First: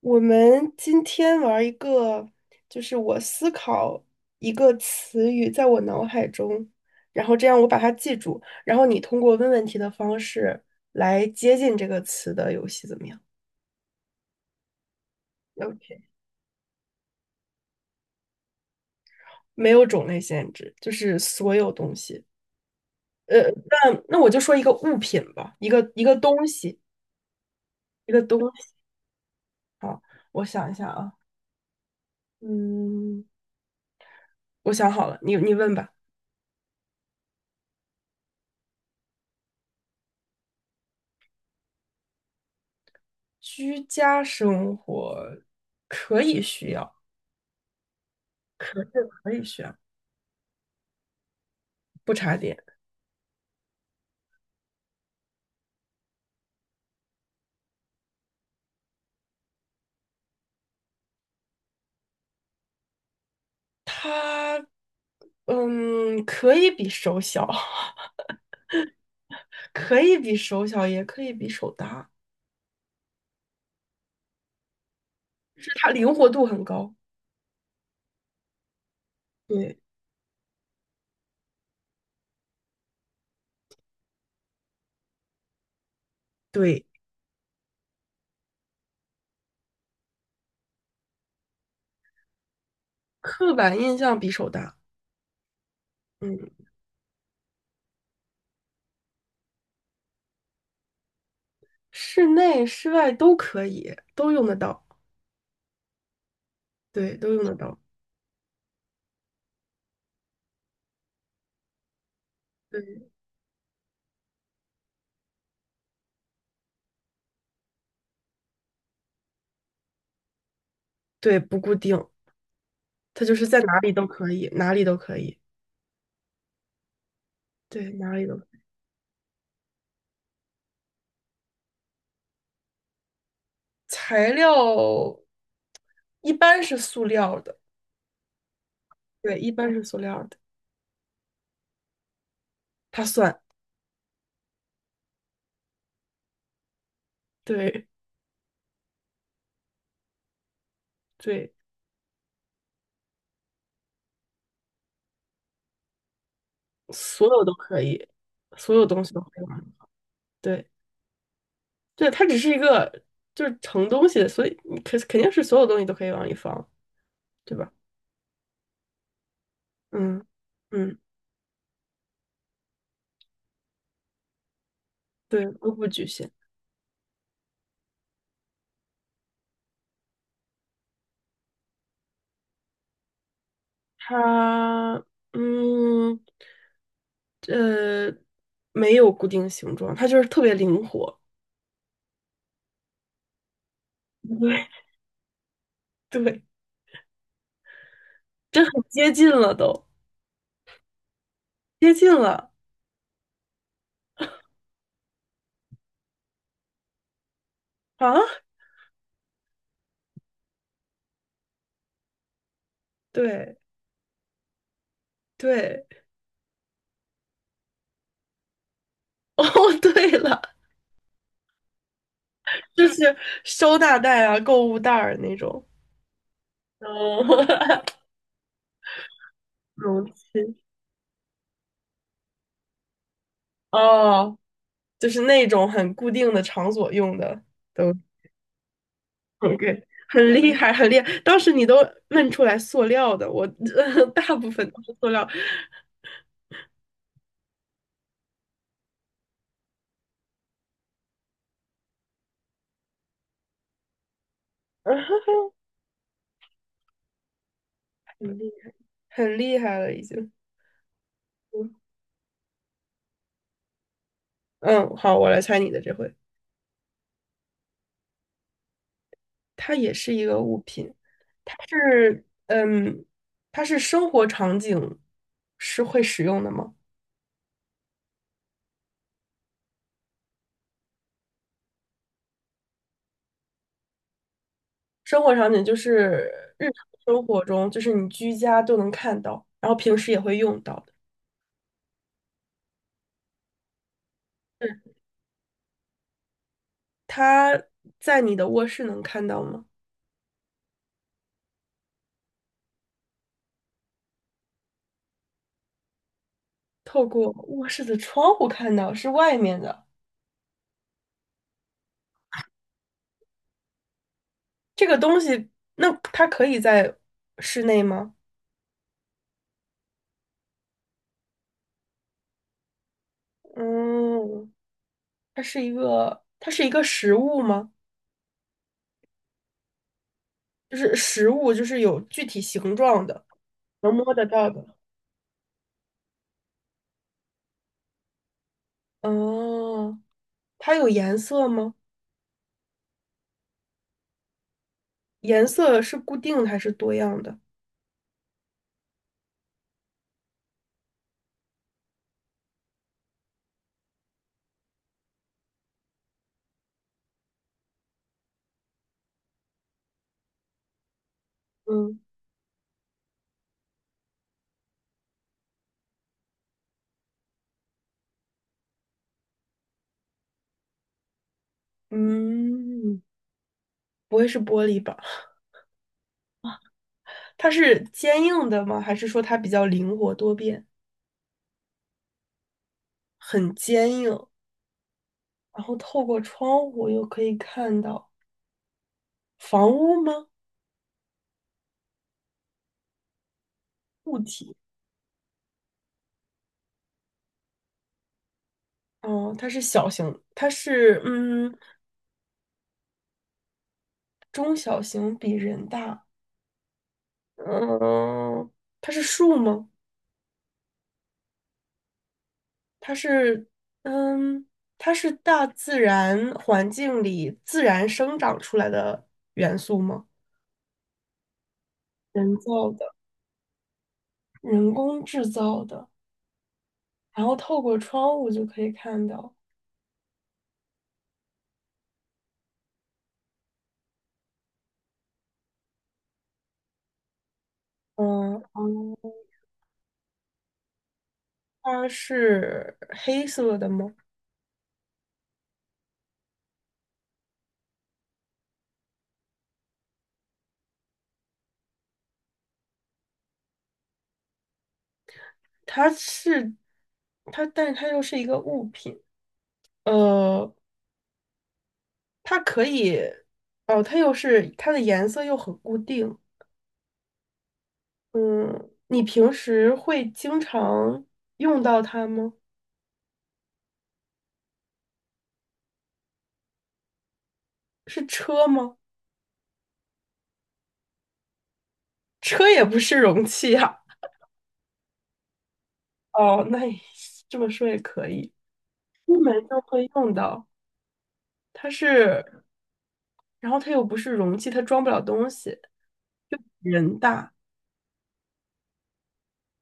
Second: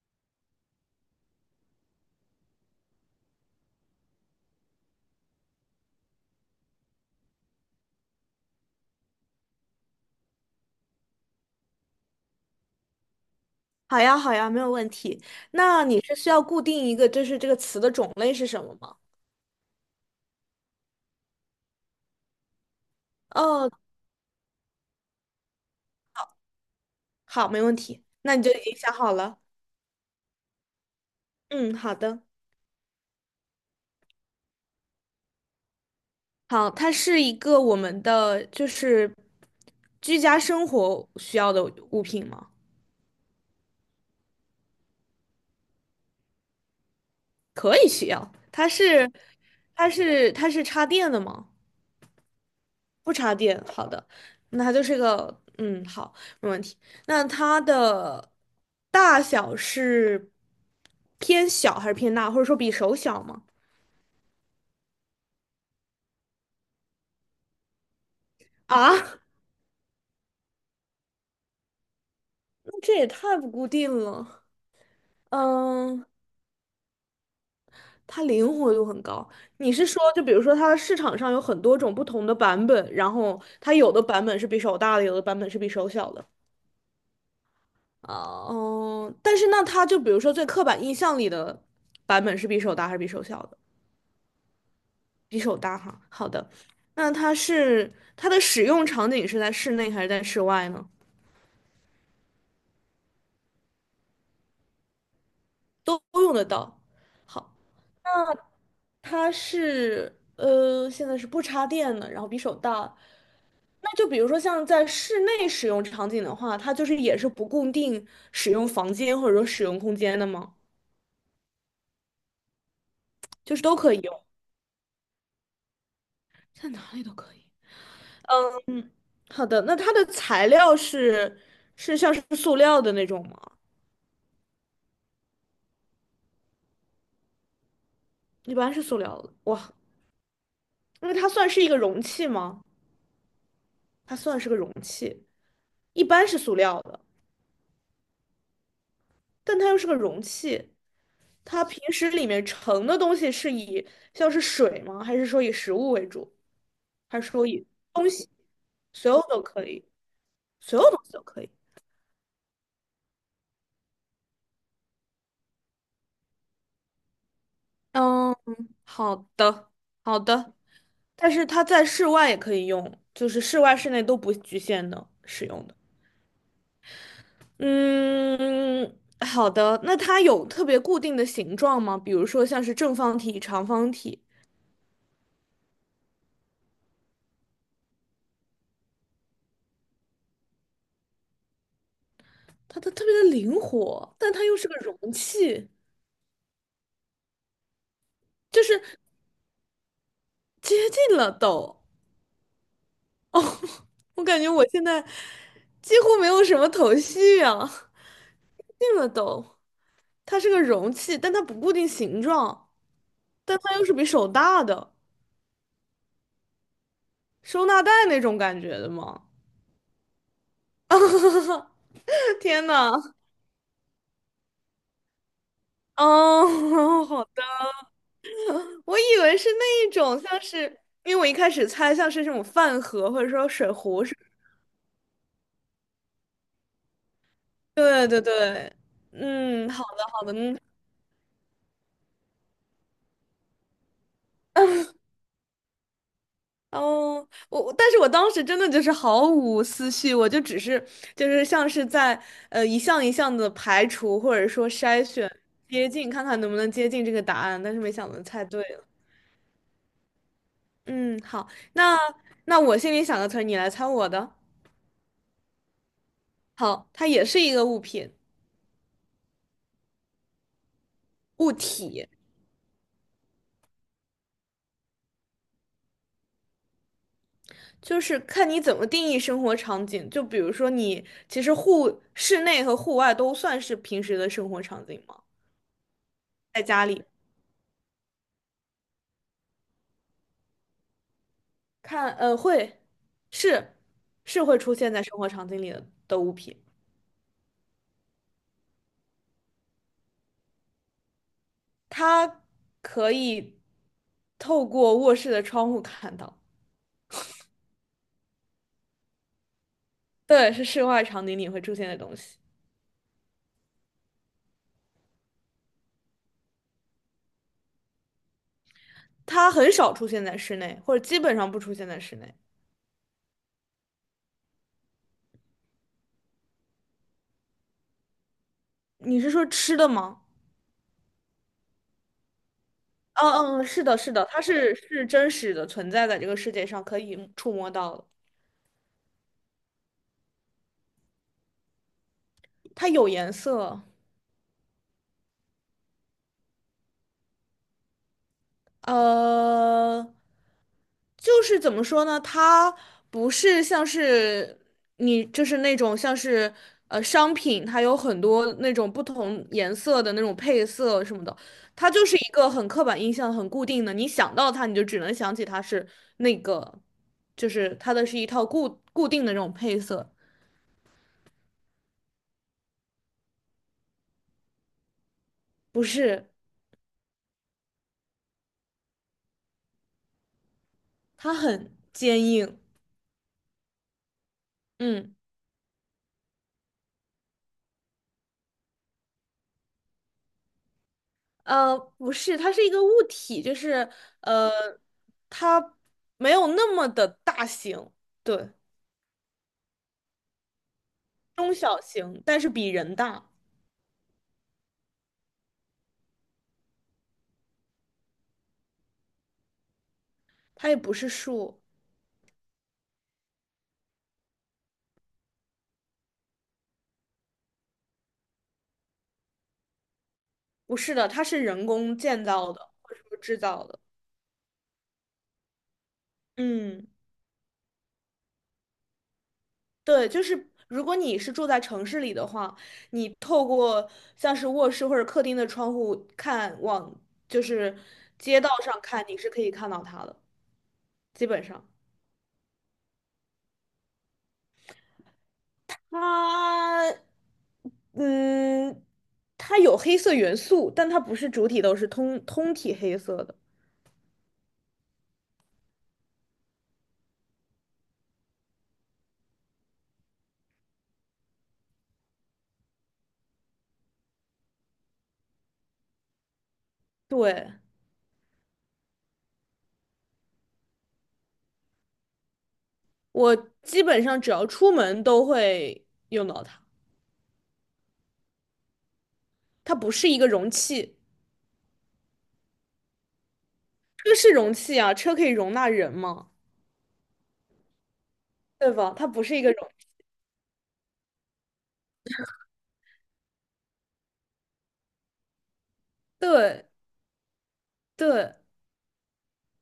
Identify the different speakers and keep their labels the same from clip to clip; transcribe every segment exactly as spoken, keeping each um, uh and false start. Speaker 1: 我们今天玩一个，就是我思考一个词语在我脑海中，然后这样我把它记住，然后你通过问问题的方式来接近这个词的游戏，怎么样
Speaker 2: 好呀，好呀，没有问题。那你
Speaker 1: ？OK,
Speaker 2: 是需要固定一个，就是这个词的种类是什么吗？
Speaker 1: 没有种类限制，就是所有东西。呃，
Speaker 2: 哦，
Speaker 1: 那那我就说一个物品吧，一个一个东西，
Speaker 2: 好，没问题。
Speaker 1: 一个
Speaker 2: 那
Speaker 1: 东
Speaker 2: 你就已
Speaker 1: 西。
Speaker 2: 经想好了。
Speaker 1: 啊，我想一下啊，
Speaker 2: 嗯，好的。
Speaker 1: 嗯，我想好了，你你问吧。
Speaker 2: 好，它是一个我们的就是居家生活需要的物品吗？
Speaker 1: 居家生活可以需要。
Speaker 2: 可以需要。它
Speaker 1: 可以
Speaker 2: 是，
Speaker 1: 可以学
Speaker 2: 它是，它是插电的吗？
Speaker 1: 不插电。
Speaker 2: 不插电，好的，那它就是个，嗯，好，没问题。那它的大小是偏小还是偏大，或者说比手小吗？
Speaker 1: 它嗯，可以比手小，
Speaker 2: 啊，
Speaker 1: 可以比手小，也可以比手大，
Speaker 2: 那这也太不固定了。
Speaker 1: 就它
Speaker 2: 嗯，
Speaker 1: 灵活度很高。
Speaker 2: 它灵活度很高。你
Speaker 1: 对
Speaker 2: 是说，就比如说，它市场上有很多种不同的版本，然后它有的版本是比手大的，有的版本是比手小的。
Speaker 1: 对，
Speaker 2: 啊，嗯，但是那它就比如说最刻板印象里的版本是比手大还是比手小
Speaker 1: 刻
Speaker 2: 的？
Speaker 1: 板印象比手大。
Speaker 2: 比手大哈。好
Speaker 1: 嗯，
Speaker 2: 的，那它是它的使用场景是在室内还是在室外呢？
Speaker 1: 室内室外都可以，都用得到。
Speaker 2: 都都用得到。
Speaker 1: 对，都用得
Speaker 2: 好，
Speaker 1: 到。
Speaker 2: 它是呃，现在是不插电的，然后比手
Speaker 1: 对
Speaker 2: 大。那就比如说像在室内使用场景的话，它就是也是不固定使用房间或者说使用空间的吗？
Speaker 1: 对，不固定，它就是
Speaker 2: 就
Speaker 1: 在
Speaker 2: 是都
Speaker 1: 哪里
Speaker 2: 可以
Speaker 1: 都
Speaker 2: 用，
Speaker 1: 可以，哪里都可以。
Speaker 2: 在哪里都可以。
Speaker 1: 对，哪里都可以
Speaker 2: 嗯，好的，那它的材料是是像是塑料的那种吗？
Speaker 1: 材料一般是塑料的，
Speaker 2: 一般是塑料的。
Speaker 1: 对，一
Speaker 2: 哇，
Speaker 1: 般是塑料的，
Speaker 2: 因为它算是一个容器吗？
Speaker 1: 它算。
Speaker 2: 它算是个容器，一般是塑料的，
Speaker 1: 对
Speaker 2: 但它又是个容器。
Speaker 1: 对。
Speaker 2: 它平时里面盛的东西是以像是水吗？还是说以食物为主？还
Speaker 1: 所
Speaker 2: 是
Speaker 1: 有
Speaker 2: 说
Speaker 1: 都
Speaker 2: 以
Speaker 1: 可以，
Speaker 2: 东西，
Speaker 1: 所有东
Speaker 2: 所
Speaker 1: 西都
Speaker 2: 有
Speaker 1: 可
Speaker 2: 都
Speaker 1: 以
Speaker 2: 可
Speaker 1: 玩。
Speaker 2: 以，
Speaker 1: 对，
Speaker 2: 所有东西都可以。
Speaker 1: 对，它只是一个就是盛东西的，所以你肯肯定是所有东西都可以往里放，对吧？
Speaker 2: 嗯，好的，好
Speaker 1: 嗯
Speaker 2: 的。
Speaker 1: 嗯，
Speaker 2: 但是它在室外也可以用，就是室外、室内都不局限的
Speaker 1: 对，
Speaker 2: 使用
Speaker 1: 都
Speaker 2: 的。
Speaker 1: 不局限。
Speaker 2: 嗯，好的。那它有特别固定的形状吗？比如说像是正方体、长方体，
Speaker 1: 它嗯呃没有固定形状，它就是特别灵活。
Speaker 2: 它它特别的灵活，但它又是个 容器，
Speaker 1: 对对，
Speaker 2: 就
Speaker 1: 这很
Speaker 2: 是
Speaker 1: 接近了都，
Speaker 2: 接近了都。
Speaker 1: 接近了
Speaker 2: 我感觉我现在几乎没有什么头绪啊，
Speaker 1: 啊！
Speaker 2: 接近了都。它是个容器，但它不固定形状，
Speaker 1: 对
Speaker 2: 但它又是比手大的，
Speaker 1: 对，
Speaker 2: 收纳袋那种感觉的嘛。
Speaker 1: 哦，对了，
Speaker 2: 天
Speaker 1: 就
Speaker 2: 呐，
Speaker 1: 是收纳袋啊、购物袋儿那种。
Speaker 2: 哦，
Speaker 1: 哦，
Speaker 2: 好的，我以为是那一
Speaker 1: 容
Speaker 2: 种，
Speaker 1: 器。
Speaker 2: 像是因为我一开始猜像是这种饭盒或者说水壶是，
Speaker 1: 哦，就是那种很固定的场所用的都
Speaker 2: 对对对，嗯，
Speaker 1: OK,
Speaker 2: 好的好的，
Speaker 1: 很厉
Speaker 2: 嗯，
Speaker 1: 害，很厉害。当时你都问出来塑料的，我 大部分都是塑料，
Speaker 2: 哦，我我但是我当时真的就是毫无思绪，我就只是就是像是在呃一项一项的排除或者说筛选 接近，看看能不能接近这个答案，但是没想到
Speaker 1: 很
Speaker 2: 猜
Speaker 1: 厉
Speaker 2: 对
Speaker 1: 害，
Speaker 2: 了。
Speaker 1: 很厉害了已经。
Speaker 2: 嗯，好，
Speaker 1: 嗯，
Speaker 2: 那那我心里想个词儿，你来猜我的。
Speaker 1: 嗯好，我来猜你的这回，
Speaker 2: 好，它也是一个物品
Speaker 1: 它也是一个物品，
Speaker 2: 物
Speaker 1: 它
Speaker 2: 体，
Speaker 1: 是嗯，它是生活场景是会使用的吗？
Speaker 2: 就是看你怎么定义生活场景。就比如说你其实户室内和户外都算是平时的生活场景吗？
Speaker 1: 生活场景就是
Speaker 2: 在
Speaker 1: 日
Speaker 2: 家
Speaker 1: 常
Speaker 2: 里。
Speaker 1: 生活中，就是你居家都能看到，然后平时也会用到的。
Speaker 2: 看，呃，会，是是会出现
Speaker 1: 嗯，
Speaker 2: 在生活场景里的的物品，
Speaker 1: 它在你的卧室能看到吗？
Speaker 2: 它可以透过卧室的窗户看到。
Speaker 1: 透过卧室的窗户看到，是外面的。
Speaker 2: 对，是室外场景里会出现的东西，
Speaker 1: 这个东西，那它可以在室内吗？
Speaker 2: 它很少出现在室内，或者基本上不出现在室内。
Speaker 1: 嗯，它是一个，它是一个实物吗？
Speaker 2: 你是说吃的吗？
Speaker 1: 就是实物，就是有具体形状的，
Speaker 2: 嗯嗯，嗯是
Speaker 1: 能
Speaker 2: 的，是
Speaker 1: 摸得
Speaker 2: 的，它
Speaker 1: 到
Speaker 2: 是
Speaker 1: 的。
Speaker 2: 是真实的存在在这个世界上，可以触摸到的。
Speaker 1: 哦，它有颜色吗？
Speaker 2: 它有颜色，
Speaker 1: 颜色是固定的还是多样的？
Speaker 2: 呃，就是怎么说呢？它不是像是你，就是那种像是呃商品，它有很多那种不同颜色的那种配色什么的，它
Speaker 1: 嗯。
Speaker 2: 就是一个很刻板印象、很固定的。你想到它，你就只能想起它是那个，就是它的是一套固固定的那种配色，
Speaker 1: 嗯，不会是玻璃吧？
Speaker 2: 不是，
Speaker 1: 它是坚硬的吗？还是说它比较灵活多变，
Speaker 2: 它很坚硬。
Speaker 1: 很坚硬？
Speaker 2: 嗯。
Speaker 1: 然后透过窗户又可以看到房屋吗？
Speaker 2: 呃，不是，它是一个物体，就是
Speaker 1: 物
Speaker 2: 呃，
Speaker 1: 体？
Speaker 2: 它没有那么的大型，对，
Speaker 1: 哦，它是小型，它是嗯
Speaker 2: 中小型，但是比人大。
Speaker 1: 中小型，比人大。嗯，它是树吗？
Speaker 2: 它也不是树，
Speaker 1: 它是嗯，它是大自然环境里自然生长出来的元素吗？
Speaker 2: 不是的，它是人工建
Speaker 1: 人
Speaker 2: 造的
Speaker 1: 造的，
Speaker 2: 或者说制造的。
Speaker 1: 人工制造的。
Speaker 2: 嗯，
Speaker 1: 然后透过窗户就可以看到，
Speaker 2: 对，就是如果你是住在城市里的话，你透过像是卧室或者客厅的窗户看往，就是
Speaker 1: 嗯，
Speaker 2: 街道上看，
Speaker 1: 哦，
Speaker 2: 你是可以看到它的，基本上。
Speaker 1: 它是黑色的吗？
Speaker 2: 它，嗯，它有黑色元素，但它不是主体都是通通体黑色的。
Speaker 1: 它是，它，但是它又是一个物品，呃，它可以，哦，它又是它的颜色又很固定，
Speaker 2: 对，
Speaker 1: 嗯，你平时会经常用到它吗？
Speaker 2: 我基本上只要出门都会用到它。
Speaker 1: 是车吗？
Speaker 2: 它不是一个容器，
Speaker 1: 车也不是容器啊，
Speaker 2: 车是容器啊，车可以容纳人嘛，
Speaker 1: 哦，那也这么说也可以，
Speaker 2: 对吧？它
Speaker 1: 出
Speaker 2: 不是一
Speaker 1: 门
Speaker 2: 个
Speaker 1: 就
Speaker 2: 容，
Speaker 1: 会用到，它是。然后它又不是容器，它装不了东西。
Speaker 2: 对
Speaker 1: 人大，
Speaker 2: 对，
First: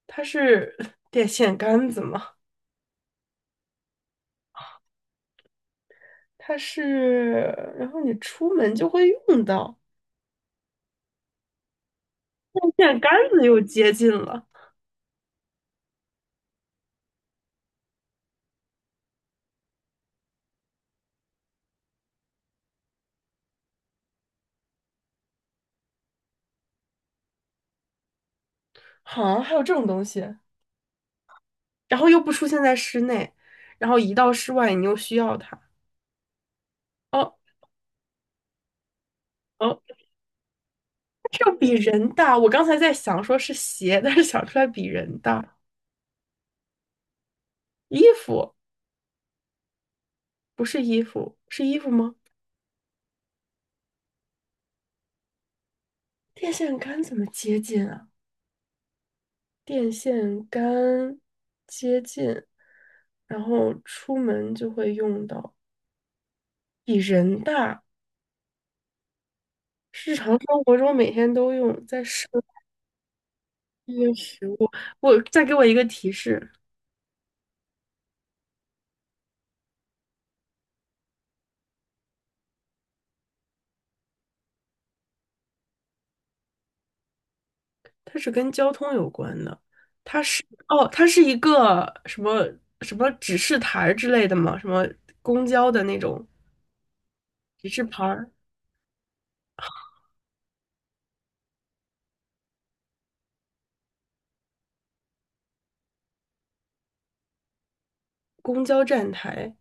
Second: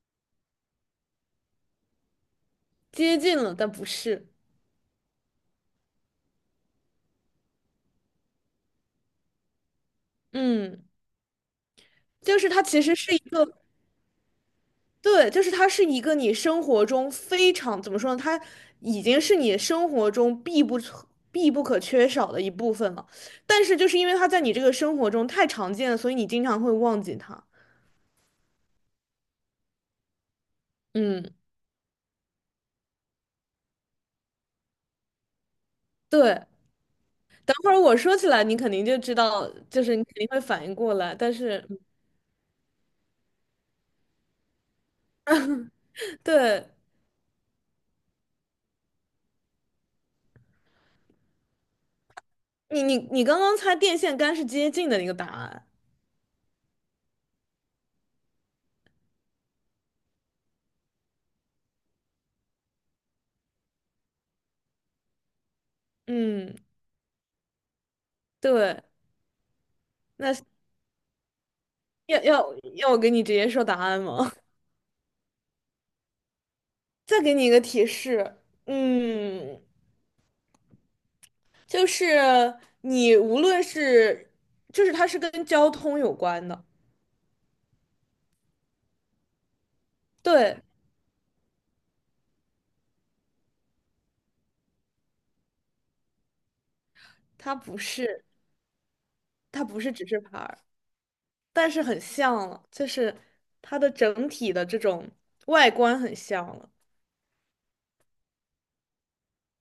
Speaker 1: 它是电线杆子嘛，
Speaker 2: 接近了，但不是。
Speaker 1: 它是，然后你出门就会用到。
Speaker 2: 嗯，就是它其
Speaker 1: 电
Speaker 2: 实
Speaker 1: 线杆
Speaker 2: 是一
Speaker 1: 子又
Speaker 2: 个
Speaker 1: 接近了，
Speaker 2: 对，就是它是一个你生活中非常，怎么说呢？它已经是你生活中必不可必不可缺少的一部分了。但是就是因为它在你这个生活中太常见了，所以你经常会忘记它。
Speaker 1: 好，还有这种东西，
Speaker 2: 嗯，
Speaker 1: 然后又不出现在室内，然后一到室外你又需要它。
Speaker 2: 对。
Speaker 1: 哦
Speaker 2: 等会儿我说起来，你肯定就知道，
Speaker 1: 哦，
Speaker 2: 就是你肯定会反应过来。但
Speaker 1: 这又
Speaker 2: 是，
Speaker 1: 比人大。我刚才在想说是鞋，但是想出来比人大。
Speaker 2: 对
Speaker 1: 衣服不是衣服，是衣服吗？
Speaker 2: 你，你你刚刚猜电线杆是接近的那个答案。
Speaker 1: 电线杆怎么接近啊？电线杆接近，然后出门就会用到，
Speaker 2: 嗯，
Speaker 1: 比人大，
Speaker 2: 对。
Speaker 1: 日常
Speaker 2: 那
Speaker 1: 生活中每天都用，在
Speaker 2: 要
Speaker 1: 生
Speaker 2: 要要我给你直接说答案
Speaker 1: 活
Speaker 2: 吗？
Speaker 1: 食物。我再给我一个提示，
Speaker 2: 再给你一个提示。嗯。就是你无论是，就是它是跟交通有关的，
Speaker 1: 它是跟交通有关的，它是
Speaker 2: 对，
Speaker 1: 哦，它是一个什么什么指示牌儿之类的吗？什么公交的那种
Speaker 2: 它
Speaker 1: 指
Speaker 2: 不
Speaker 1: 示牌
Speaker 2: 是，
Speaker 1: 儿，
Speaker 2: 它不是指示牌儿，但是很像了，就是它的整体的这种外观很像了。
Speaker 1: 公交站台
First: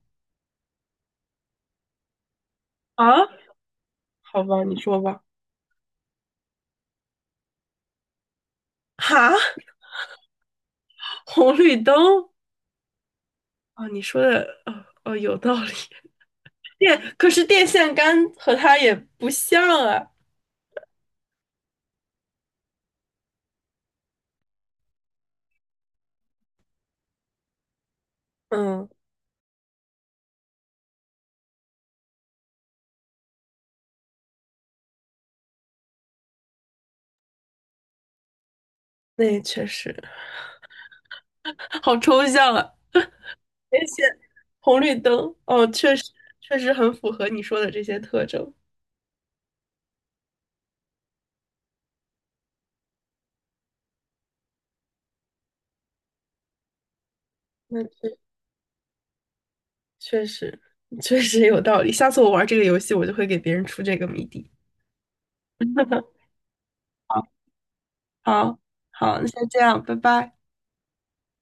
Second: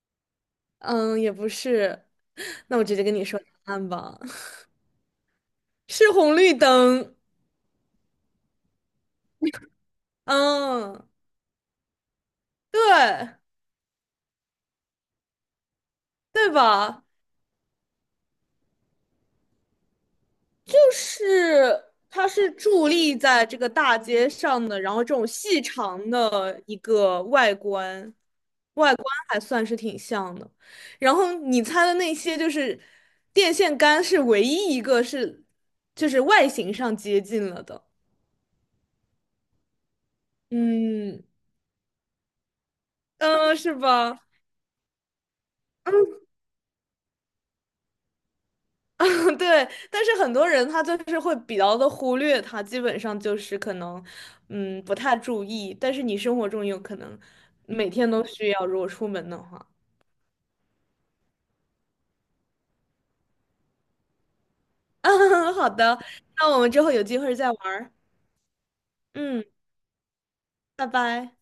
Speaker 2: 嗯，也不是，那我直接跟你
Speaker 1: 啊？
Speaker 2: 说答案吧，
Speaker 1: 好吧，你说吧。
Speaker 2: 是红绿灯。
Speaker 1: 哈，
Speaker 2: 嗯，
Speaker 1: 红绿灯
Speaker 2: 对，
Speaker 1: 啊？你说的哦哦有道理。
Speaker 2: 对吧？
Speaker 1: 电，可是电线杆和它也不像啊。
Speaker 2: 就是它是伫立在这个大街上的，然后这种细长的一个外观，
Speaker 1: 嗯，
Speaker 2: 外观还算是挺像的。然后你猜的那些就是电线杆是唯一一个是就是外形上接近了的，
Speaker 1: 那也确实
Speaker 2: 嗯
Speaker 1: 好抽象啊。
Speaker 2: 嗯，呃是
Speaker 1: 电线，
Speaker 2: 吧？
Speaker 1: 红绿灯，哦，确实确实很符合你说的这些特征。
Speaker 2: 对，但是很多人他就是会比较的忽略它，基本上就是可能，嗯，不太注意。但是你生活中有可能
Speaker 1: 那
Speaker 2: 每天
Speaker 1: 确
Speaker 2: 都需要，如果出门的话。
Speaker 1: 确实确实有道理。下次我玩这个游戏，我就会给别人出这个谜底。
Speaker 2: 好的，那我们之后有机会再玩儿。
Speaker 1: 好，好，那
Speaker 2: 嗯，
Speaker 1: 先这样，拜拜。
Speaker 2: 拜拜。